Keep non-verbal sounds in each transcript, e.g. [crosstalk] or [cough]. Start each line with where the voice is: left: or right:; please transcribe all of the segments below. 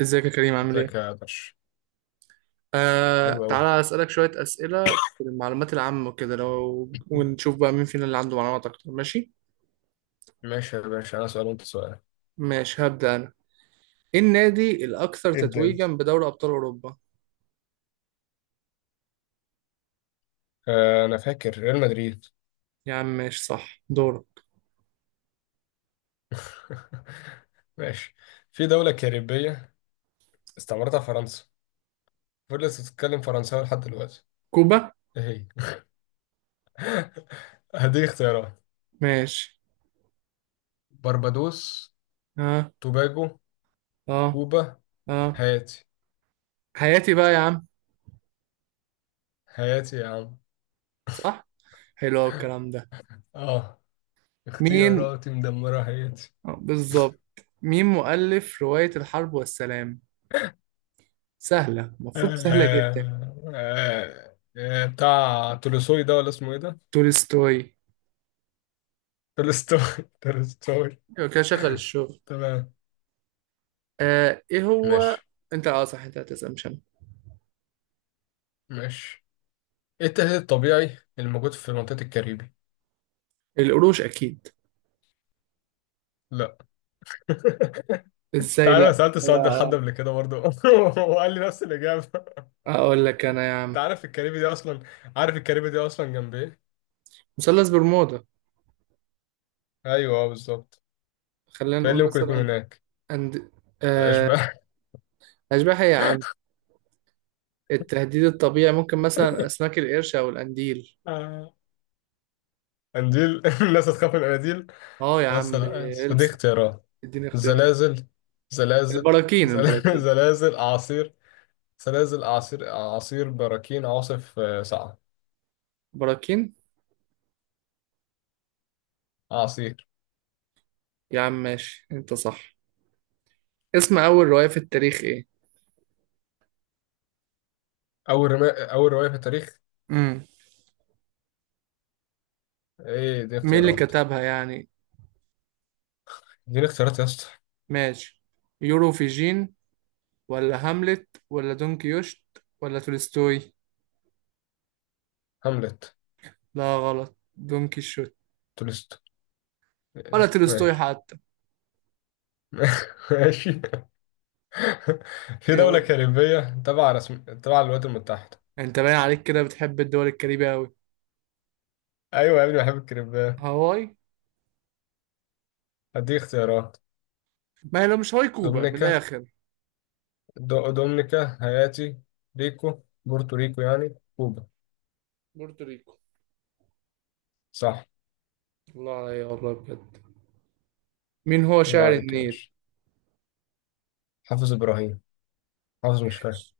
right: ازيك يا كريم؟ عامل
left: ازيك
right: ايه؟
left: يا باشا. حلو قوي.
right: تعالى اسألك شوية أسئلة في المعلومات العامة وكده، لو ونشوف بقى مين فينا اللي عنده معلومات أكتر، ماشي؟
left: ماشي يا باشا، انا سؤال وانت سؤال.
right: ماشي، هبدأ أنا. ايه النادي الأكثر
left: ابدأ انت.
right: تتويجا بدوري أبطال أوروبا؟
left: انا فاكر ريال مدريد.
right: يا عم ماشي، صح. دورك.
left: [laughs] ماشي. في دولة كاريبية استعمرتها فرنسا، فضلت تتكلم فرنساوي لحد دلوقتي.
right: كوبا؟
left: ايه هي؟ [laughs] هديك اختيارات:
right: ماشي.
left: بربادوس،
right: اه،
left: توباجو،
right: اه،
left: كوبا،
right: اه،
left: هايتي.
right: حياتي بقى يا عم.
left: هايتي يا عم.
right: صح؟ حلو أوي الكلام ده.
left: اه،
right: مين؟
left: اختياراتي مدمرة هايتي.
right: بالظبط. مين مؤلف رواية الحرب والسلام؟ سهلة، المفروض سهلة جدا.
left: آه، بتاع تولوسوي ده ولا اسمه ايه ده؟
right: تولستوي.
left: تولستوي. [laughs] تولستوي.
right: يبقى كده شغل الشغل.
left: تمام.
right: ايه هو؟
left: ماشي.
right: انت، اه، صح، انت هتسأل مش انا.
left: ماشي، ايه التهديد الطبيعي الموجود في منطقة الكاريبي؟
right: القروش اكيد.
left: لا. [laughs] انت
right: ازاي
left: عارف انا
right: لا
left: سألت السؤال ده
right: أنا-
left: لحد قبل كده برضه، [laughs] وقال لي نفس الإجابة.
right: اقول لك انا يا
left: انت
right: عم.
left: عارف الكاريبي دي اصلا، عارف الكاريبي دي اصلا جنب ايه؟
right: مثلث برمودا.
left: ايوه اه، بالظبط.
right: خلينا
left: فايه
right: نقول
left: اللي ممكن يكون
right: مثلا
left: هناك؟
right: أند... آه
left: اشباح. [laughs]
right: اشباح؟ إيه يا عم! التهديد الطبيعي ممكن مثلا اسماك القرش او القنديل.
left: آه. قنديل؟ [laughs] الناس هتخاف من القناديل.
right: اه يا
left: بس
right: عم
left: لا بس، دي
right: بيلسع.
left: اختيارات.
right: اديني اختيار.
left: زلازل، زلازل،
right: البراكين،
left: [laughs]
right: البراكين،
left: زلازل، اعاصير. سلاسل، أعاصير، أعاصير، براكين، عواصف، آه، صعب.
right: براكين.
left: أعاصير.
right: يا عم ماشي، انت صح. اسم اول رواية في التاريخ ايه؟
left: أول رواية في التاريخ؟
right: امم
left: إيه؟ دي
right: مين اللي
left: اختيارات.
right: كتبها يعني؟
left: دي اختيارات يا اسطى.
right: ماشي، يوروفيجين، ولا هاملت، ولا دون كيوشت، ولا تولستوي.
left: هاملت.
right: لا غلط، دون كيشوت،
left: تولستو.
right: ولا تولستوي
left: ماشي.
right: حتى.
left: [laughs] ماشي. في دولة
right: يلا.
left: كاريبية تبع رسم تبع الولايات المتحدة.
right: انت باين عليك كده بتحب الدول الكاريبية أوي.
left: أيوة يا ابني، بحب الكاريبيات.
right: هاواي.
left: هديك اختيارات:
right: ما هي لو مش هاواي، كوبا من
left: دومينيكا،
right: الآخر.
left: دومينيكا، هايتي، ريكو، بورتوريكو يعني كوبا.
right: بورتوريكو.
left: صح.
right: الله عليا، والله بجد. مين هو
left: الله
right: شاعر
left: عليك يا
right: النيل؟
left: باشا. حافظ إبراهيم. حافظ مش فاهم.
right: ماشي،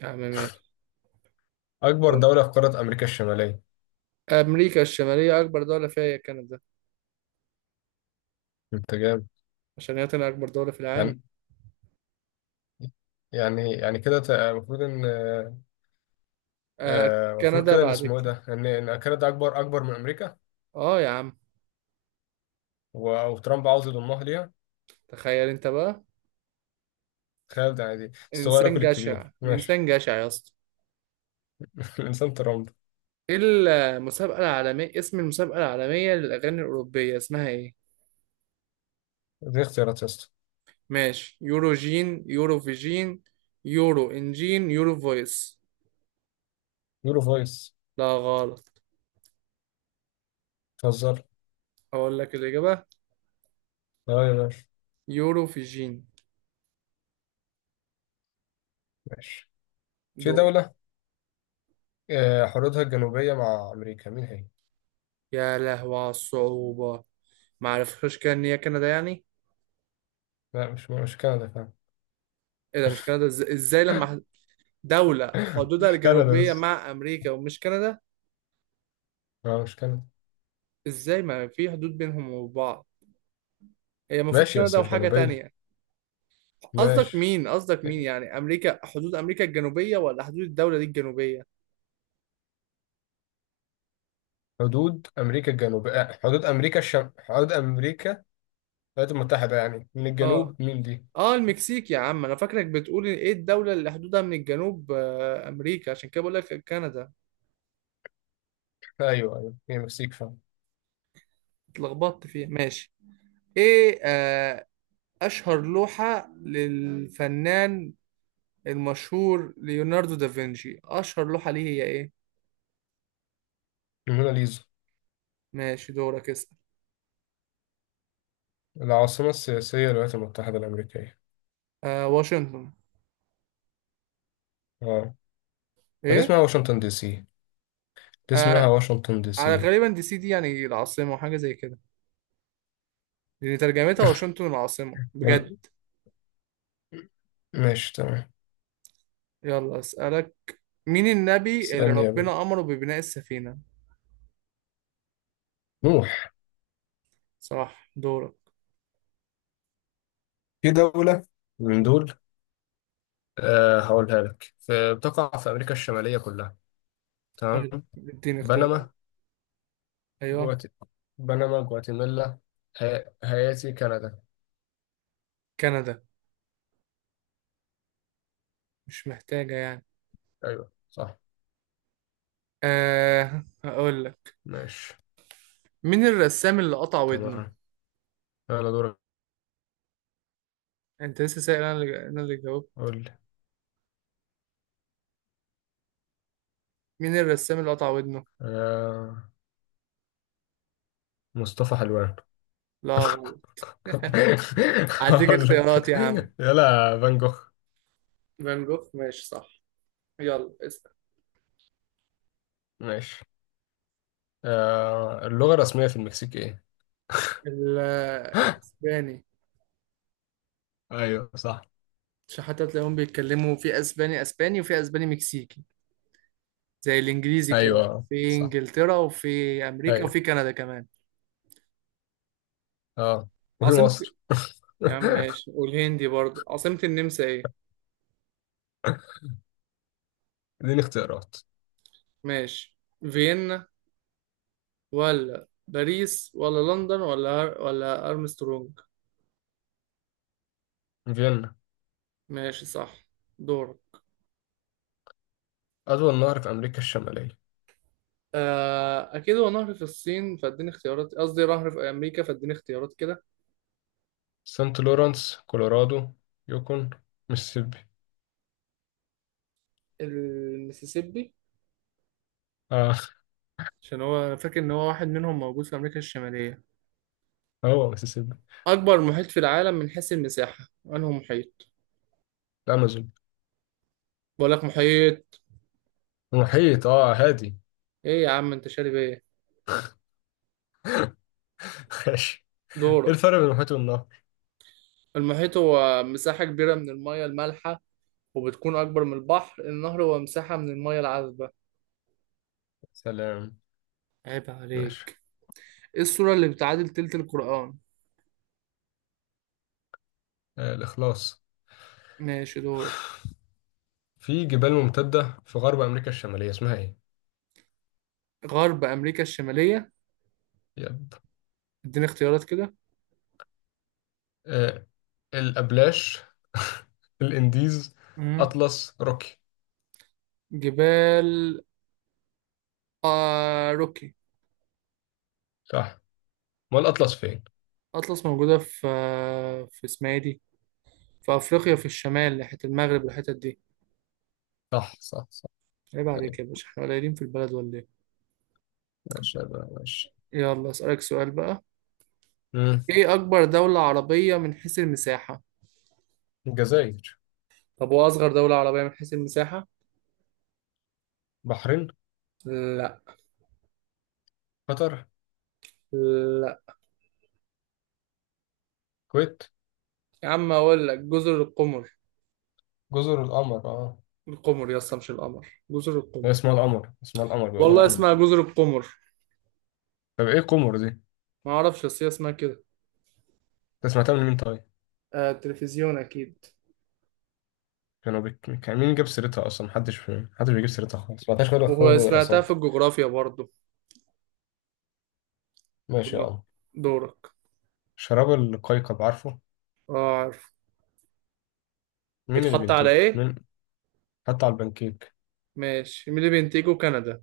right: يا عم ماشي.
left: أكبر دولة في قارة أمريكا الشمالية.
right: أمريكا الشمالية أكبر دولة فيها هي كندا.
left: انت جامد.
right: عشان هي تاني أكبر دولة في العالم.
left: يعني، يعني كده المفروض ان،
right: آه،
left: آه، المفروض
right: كندا
left: كده ان
right: بعد
left: اسمه ايه
right: كده.
left: ده، ان كندا اكبر من امريكا.
right: آه يا عم.
left: وترامب عاوز يضمها ليها.
right: تخيل أنت بقى.
left: تخيل ده، يعني دي الصغير
right: إنسان
left: ياكل
right: جشع،
left: الكبير. ماشي.
right: الإنسان جشع يا اسطى.
left: [laughs] الانسان ترامب.
right: ايه؟ المسابقة العالمية، اسم المسابقة العالمية للأغاني الأوروبية اسمها ايه؟
left: دي اختيارات يا اسطى.
right: ماشي، يورو فيجين، يورو انجين، يورو فويس.
left: يورو فويس.
right: لا غلط.
left: بتهزر.
right: أقول لك الإجابة،
left: اه يا باشا.
right: يورو فيجين.
left: ماشي. في
right: دول.
left: دولة، آه، حدودها الجنوبية مع امريكا، مين هي؟
right: يا لهوي على الصعوبة. معرفش، كده إن هي كندا يعني؟
left: لا، مش كندا، فاهم.
right: ايه ده مش كندا؟ دولة
left: [laughs]
right: حدودها
left: مش كندا
right: الجنوبية
left: بس.
right: مع أمريكا ومش كندا؟
left: اه، مش كندا.
right: ازاي ما في حدود بينهم وبعض؟ هي المفروض
left: ماشي، بس
right: كندا
left: مش
right: وحاجة
left: جنوبية.
right: تانية. قصدك
left: ماشي.
right: مين قصدك مين يعني، امريكا؟ حدود امريكا الجنوبيه، ولا حدود الدوله دي الجنوبيه؟
left: حدود امريكا الجنوب، آه، حدود امريكا حدود امريكا الولايات المتحده يعني، من
right: اه.
left: الجنوب مين دي؟
right: اه، المكسيك يا عم، انا فاكرك بتقول ايه الدوله اللي حدودها من الجنوب امريكا، عشان كده بقول لك كندا.
left: ايوه ايوه، هي المكسيك فعلا.
right: اتلخبطت فيها، ماشي. ايه؟ آه، اشهر لوحه للفنان المشهور ليوناردو دافنشي، اشهر لوحه ليه هي ايه؟
left: الموناليزا.
right: ماشي، دورك اسال.
left: العاصمه السياسيه للولايات المتحده الامريكيه.
right: آه، واشنطن.
left: اه. هي دي
right: ايه؟
left: اسمها واشنطن دي سي. دي اسمها
right: آه،
left: واشنطن دي سي.
right: على غالبا دي سي دي يعني العاصمه، وحاجه زي كده، لان ترجمتها
left: [laughs]
right: واشنطن العاصمه بجد.
left: وال- ماشي، تمام.
right: يلا أسألك. مين النبي اللي
left: اسالني يا بابا.
right: ربنا أمره ببناء السفينة؟
left: نوح.
right: صح، دورك.
left: في دوله من دول، آه، هقولها لك، في بتقع في امريكا الشماليه كلها. تمام.
right: حلو، اديني اختيارات.
left: بنما،
right: أيوه.
left: جوات، بنما، جواتيمالا، هايتي، كندا.
right: كندا، مش محتاجة يعني.
left: ايوه صح.
right: أه هقول لك.
left: ماشي،
right: مين الرسام اللي قطع ودنه؟
left: تمام. يلا دورك.
right: أنت لسه سائل، أنا اللي جاوبت.
left: قول لي.
right: مين الرسام اللي قطع ودنه؟
left: آه، مصطفى حلوان.
right: لا غلط. [laughs]
left: [laughs]
right: هديك
left: هقول
right: اختيارات
left: لك.
right: يا عم.
left: يلا، فان جوخ.
right: فان جوخ، ماشي صح. يلا اسأل.
left: ماشي. آه، اللغة الرسمية في المكسيك ايه؟
right: ال- الأسباني.
left: ايوه صح.
right: عشان حتى تلاقيهم بيتكلموا في أسباني أسباني، وفي أسباني مكسيكي. زي الانجليزي كده،
left: ايوه
right: في
left: صح.
right: انجلترا وفي امريكا
left: ايوه.
right: وفي كندا كمان.
left: اه. وفي
right: عاصمة؟
left: مصر.
right: يا عم
left: [laughs]
right: ماشي، والهندي برضه. عاصمة النمسا ايه؟
left: اديني اختيارات.
right: ماشي، فيينا، ولا باريس، ولا لندن، ولا ولا ارمسترونج.
left: فيينا.
right: ماشي صح. دور.
left: أطول نهر في أمريكا الشمالية.
right: آه اكيد هو نهر في الصين، فاديني اختيارات. قصدي نهر في امريكا، فاديني اختيارات كده.
left: سانت لورانس، كولورادو، يوكون، ميسيسيبي.
right: المسيسيبي.
left: اه،
right: عشان هو، أنا فاكر ان هو واحد منهم موجود في امريكا الشمالية.
left: هو ميسيسيبي.
right: اكبر محيط في العالم من حيث المساحة، انه محيط.
left: الأمازون.
right: بقول لك محيط.
left: المحيط، اه، هادي.
right: ايه يا عم انت شارب ايه؟
left: [laughs] ماشي. ايه
right: دورك.
left: الفرق بين المحيط والنهر؟
right: المحيط هو مساحة كبيرة من المية المالحة، وبتكون أكبر من البحر. النهر هو مساحة من المية العذبة.
left: سلام.
right: عيب
left: ماشي.
right: عليك. ايه السورة اللي بتعادل تلت القرآن؟
left: آه، الإخلاص.
right: ماشي، دورك.
left: في جبال ممتدة في غرب أمريكا الشمالية، اسمها ايه؟
right: غرب أمريكا الشمالية.
left: يب.
right: اديني اختيارات كده.
left: آه، الأبلاش، [laughs] الإنديز،
right: مم.
left: أطلس، روكي.
right: جبال، آه، روكي.
left: صح. ما الأطلس فين؟
right: أطلس موجودة في، في، اسمها ايه دي، في أفريقيا في الشمال ناحية المغرب والحتت دي.
left: صح صح صح.
right: عيب عليك
left: أيوة.
right: يا باشا، احنا قليلين في البلد ولا ايه؟
left: ماشي، يبقى ماشي.
right: يلا أسألك سؤال بقى.
left: مم.
right: ايه اكبر دولة عربية من حيث المساحة؟
left: الجزائر.
right: طب هو اصغر دولة عربية من حيث المساحة؟
left: بحرين.
right: لا.
left: قطر.
right: لا.
left: الكويت.
right: يا عم اقول لك جزر القمر.
left: جزر القمر اه.
right: القمر يا اسطى؟ مش القمر، جزر
left: هي
right: القمر.
left: اسمها القمر، اسمها القمر، بيقولوها
right: والله
left: قمر.
right: اسمها جزر القمر.
left: طب ايه قمر دي؟
right: ما اعرفش، بس هي اسمها كده.
left: انت سمعتها من مين طيب؟
right: آه التلفزيون اكيد.
left: كان مين جاب سيرتها اصلا، محدش بيجيب سيرتها خالص، ما غير
right: وهو
left: خالص
right: سمعتها في
left: دراسات.
right: الجغرافيا برضو.
left: ماشي يا عم.
right: دورك.
left: شراب القيقب، عارفه؟
right: اه عارف.
left: مين اللي
right: بيتحط على
left: بينتجه
right: ايه؟
left: مين؟ حتى على البنكيك.
right: ماشي، مين اللي بينتجه، كندا.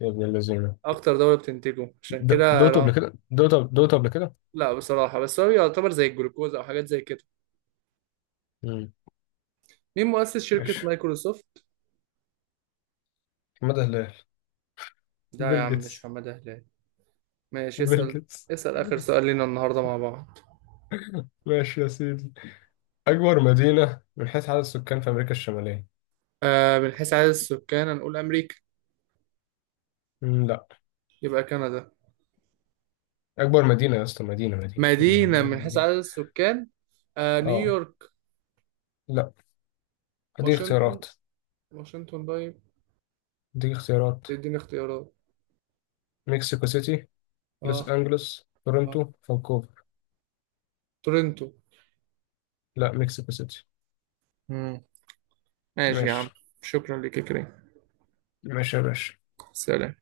left: يا ابن اللذينه.
right: اكتر دولة بتنتجه عشان كده.
left: دوقته قبل
right: لا.
left: كده، دوقته قبل كده.
right: لا بصراحة، بس هو يعتبر زي الجلوكوز او حاجات زي كده.
left: مم.
right: مين مؤسس شركة
left: ماشي.
right: مايكروسوفت؟
left: مدى هلال.
right: لا يا
left: بيل
right: عم، مش
left: جيتس.
right: حمادة هلال. ماشي،
left: بيل
right: اسأل.
left: جيتس.
right: اسأل آخر سؤال لينا النهاردة مع بعض.
left: ماشي يا سيدي. اكبر مدينه من حيث عدد السكان في امريكا الشماليه.
right: آه، من حيث عدد السكان، هنقول أمريكا.
left: مم، لا.
right: يبقى كندا.
left: اكبر مدينه يا اسطى، مدينه مدينه مدينه
right: مدينة،
left: مدينه
right: من حيث
left: مدينه.
right: عدد السكان. آه،
left: اه.
right: نيويورك.
left: لا. اديك
right: واشنطن،
left: اختيارات.
right: واشنطن طيب.
left: اديك اختيارات.
right: اديني اختيارات.
left: مكسيكو سيتي، لوس
right: اه.
left: أنجلوس،
right: اه،
left: تورنتو، فانكوفر.
right: تورنتو.
left: لا، مكسيكو سيتي.
right: مم. ماشي يا
left: ماشي.
right: عم. شكرا لك يا كريم.
left: ماشي يا باشا.
right: سلام.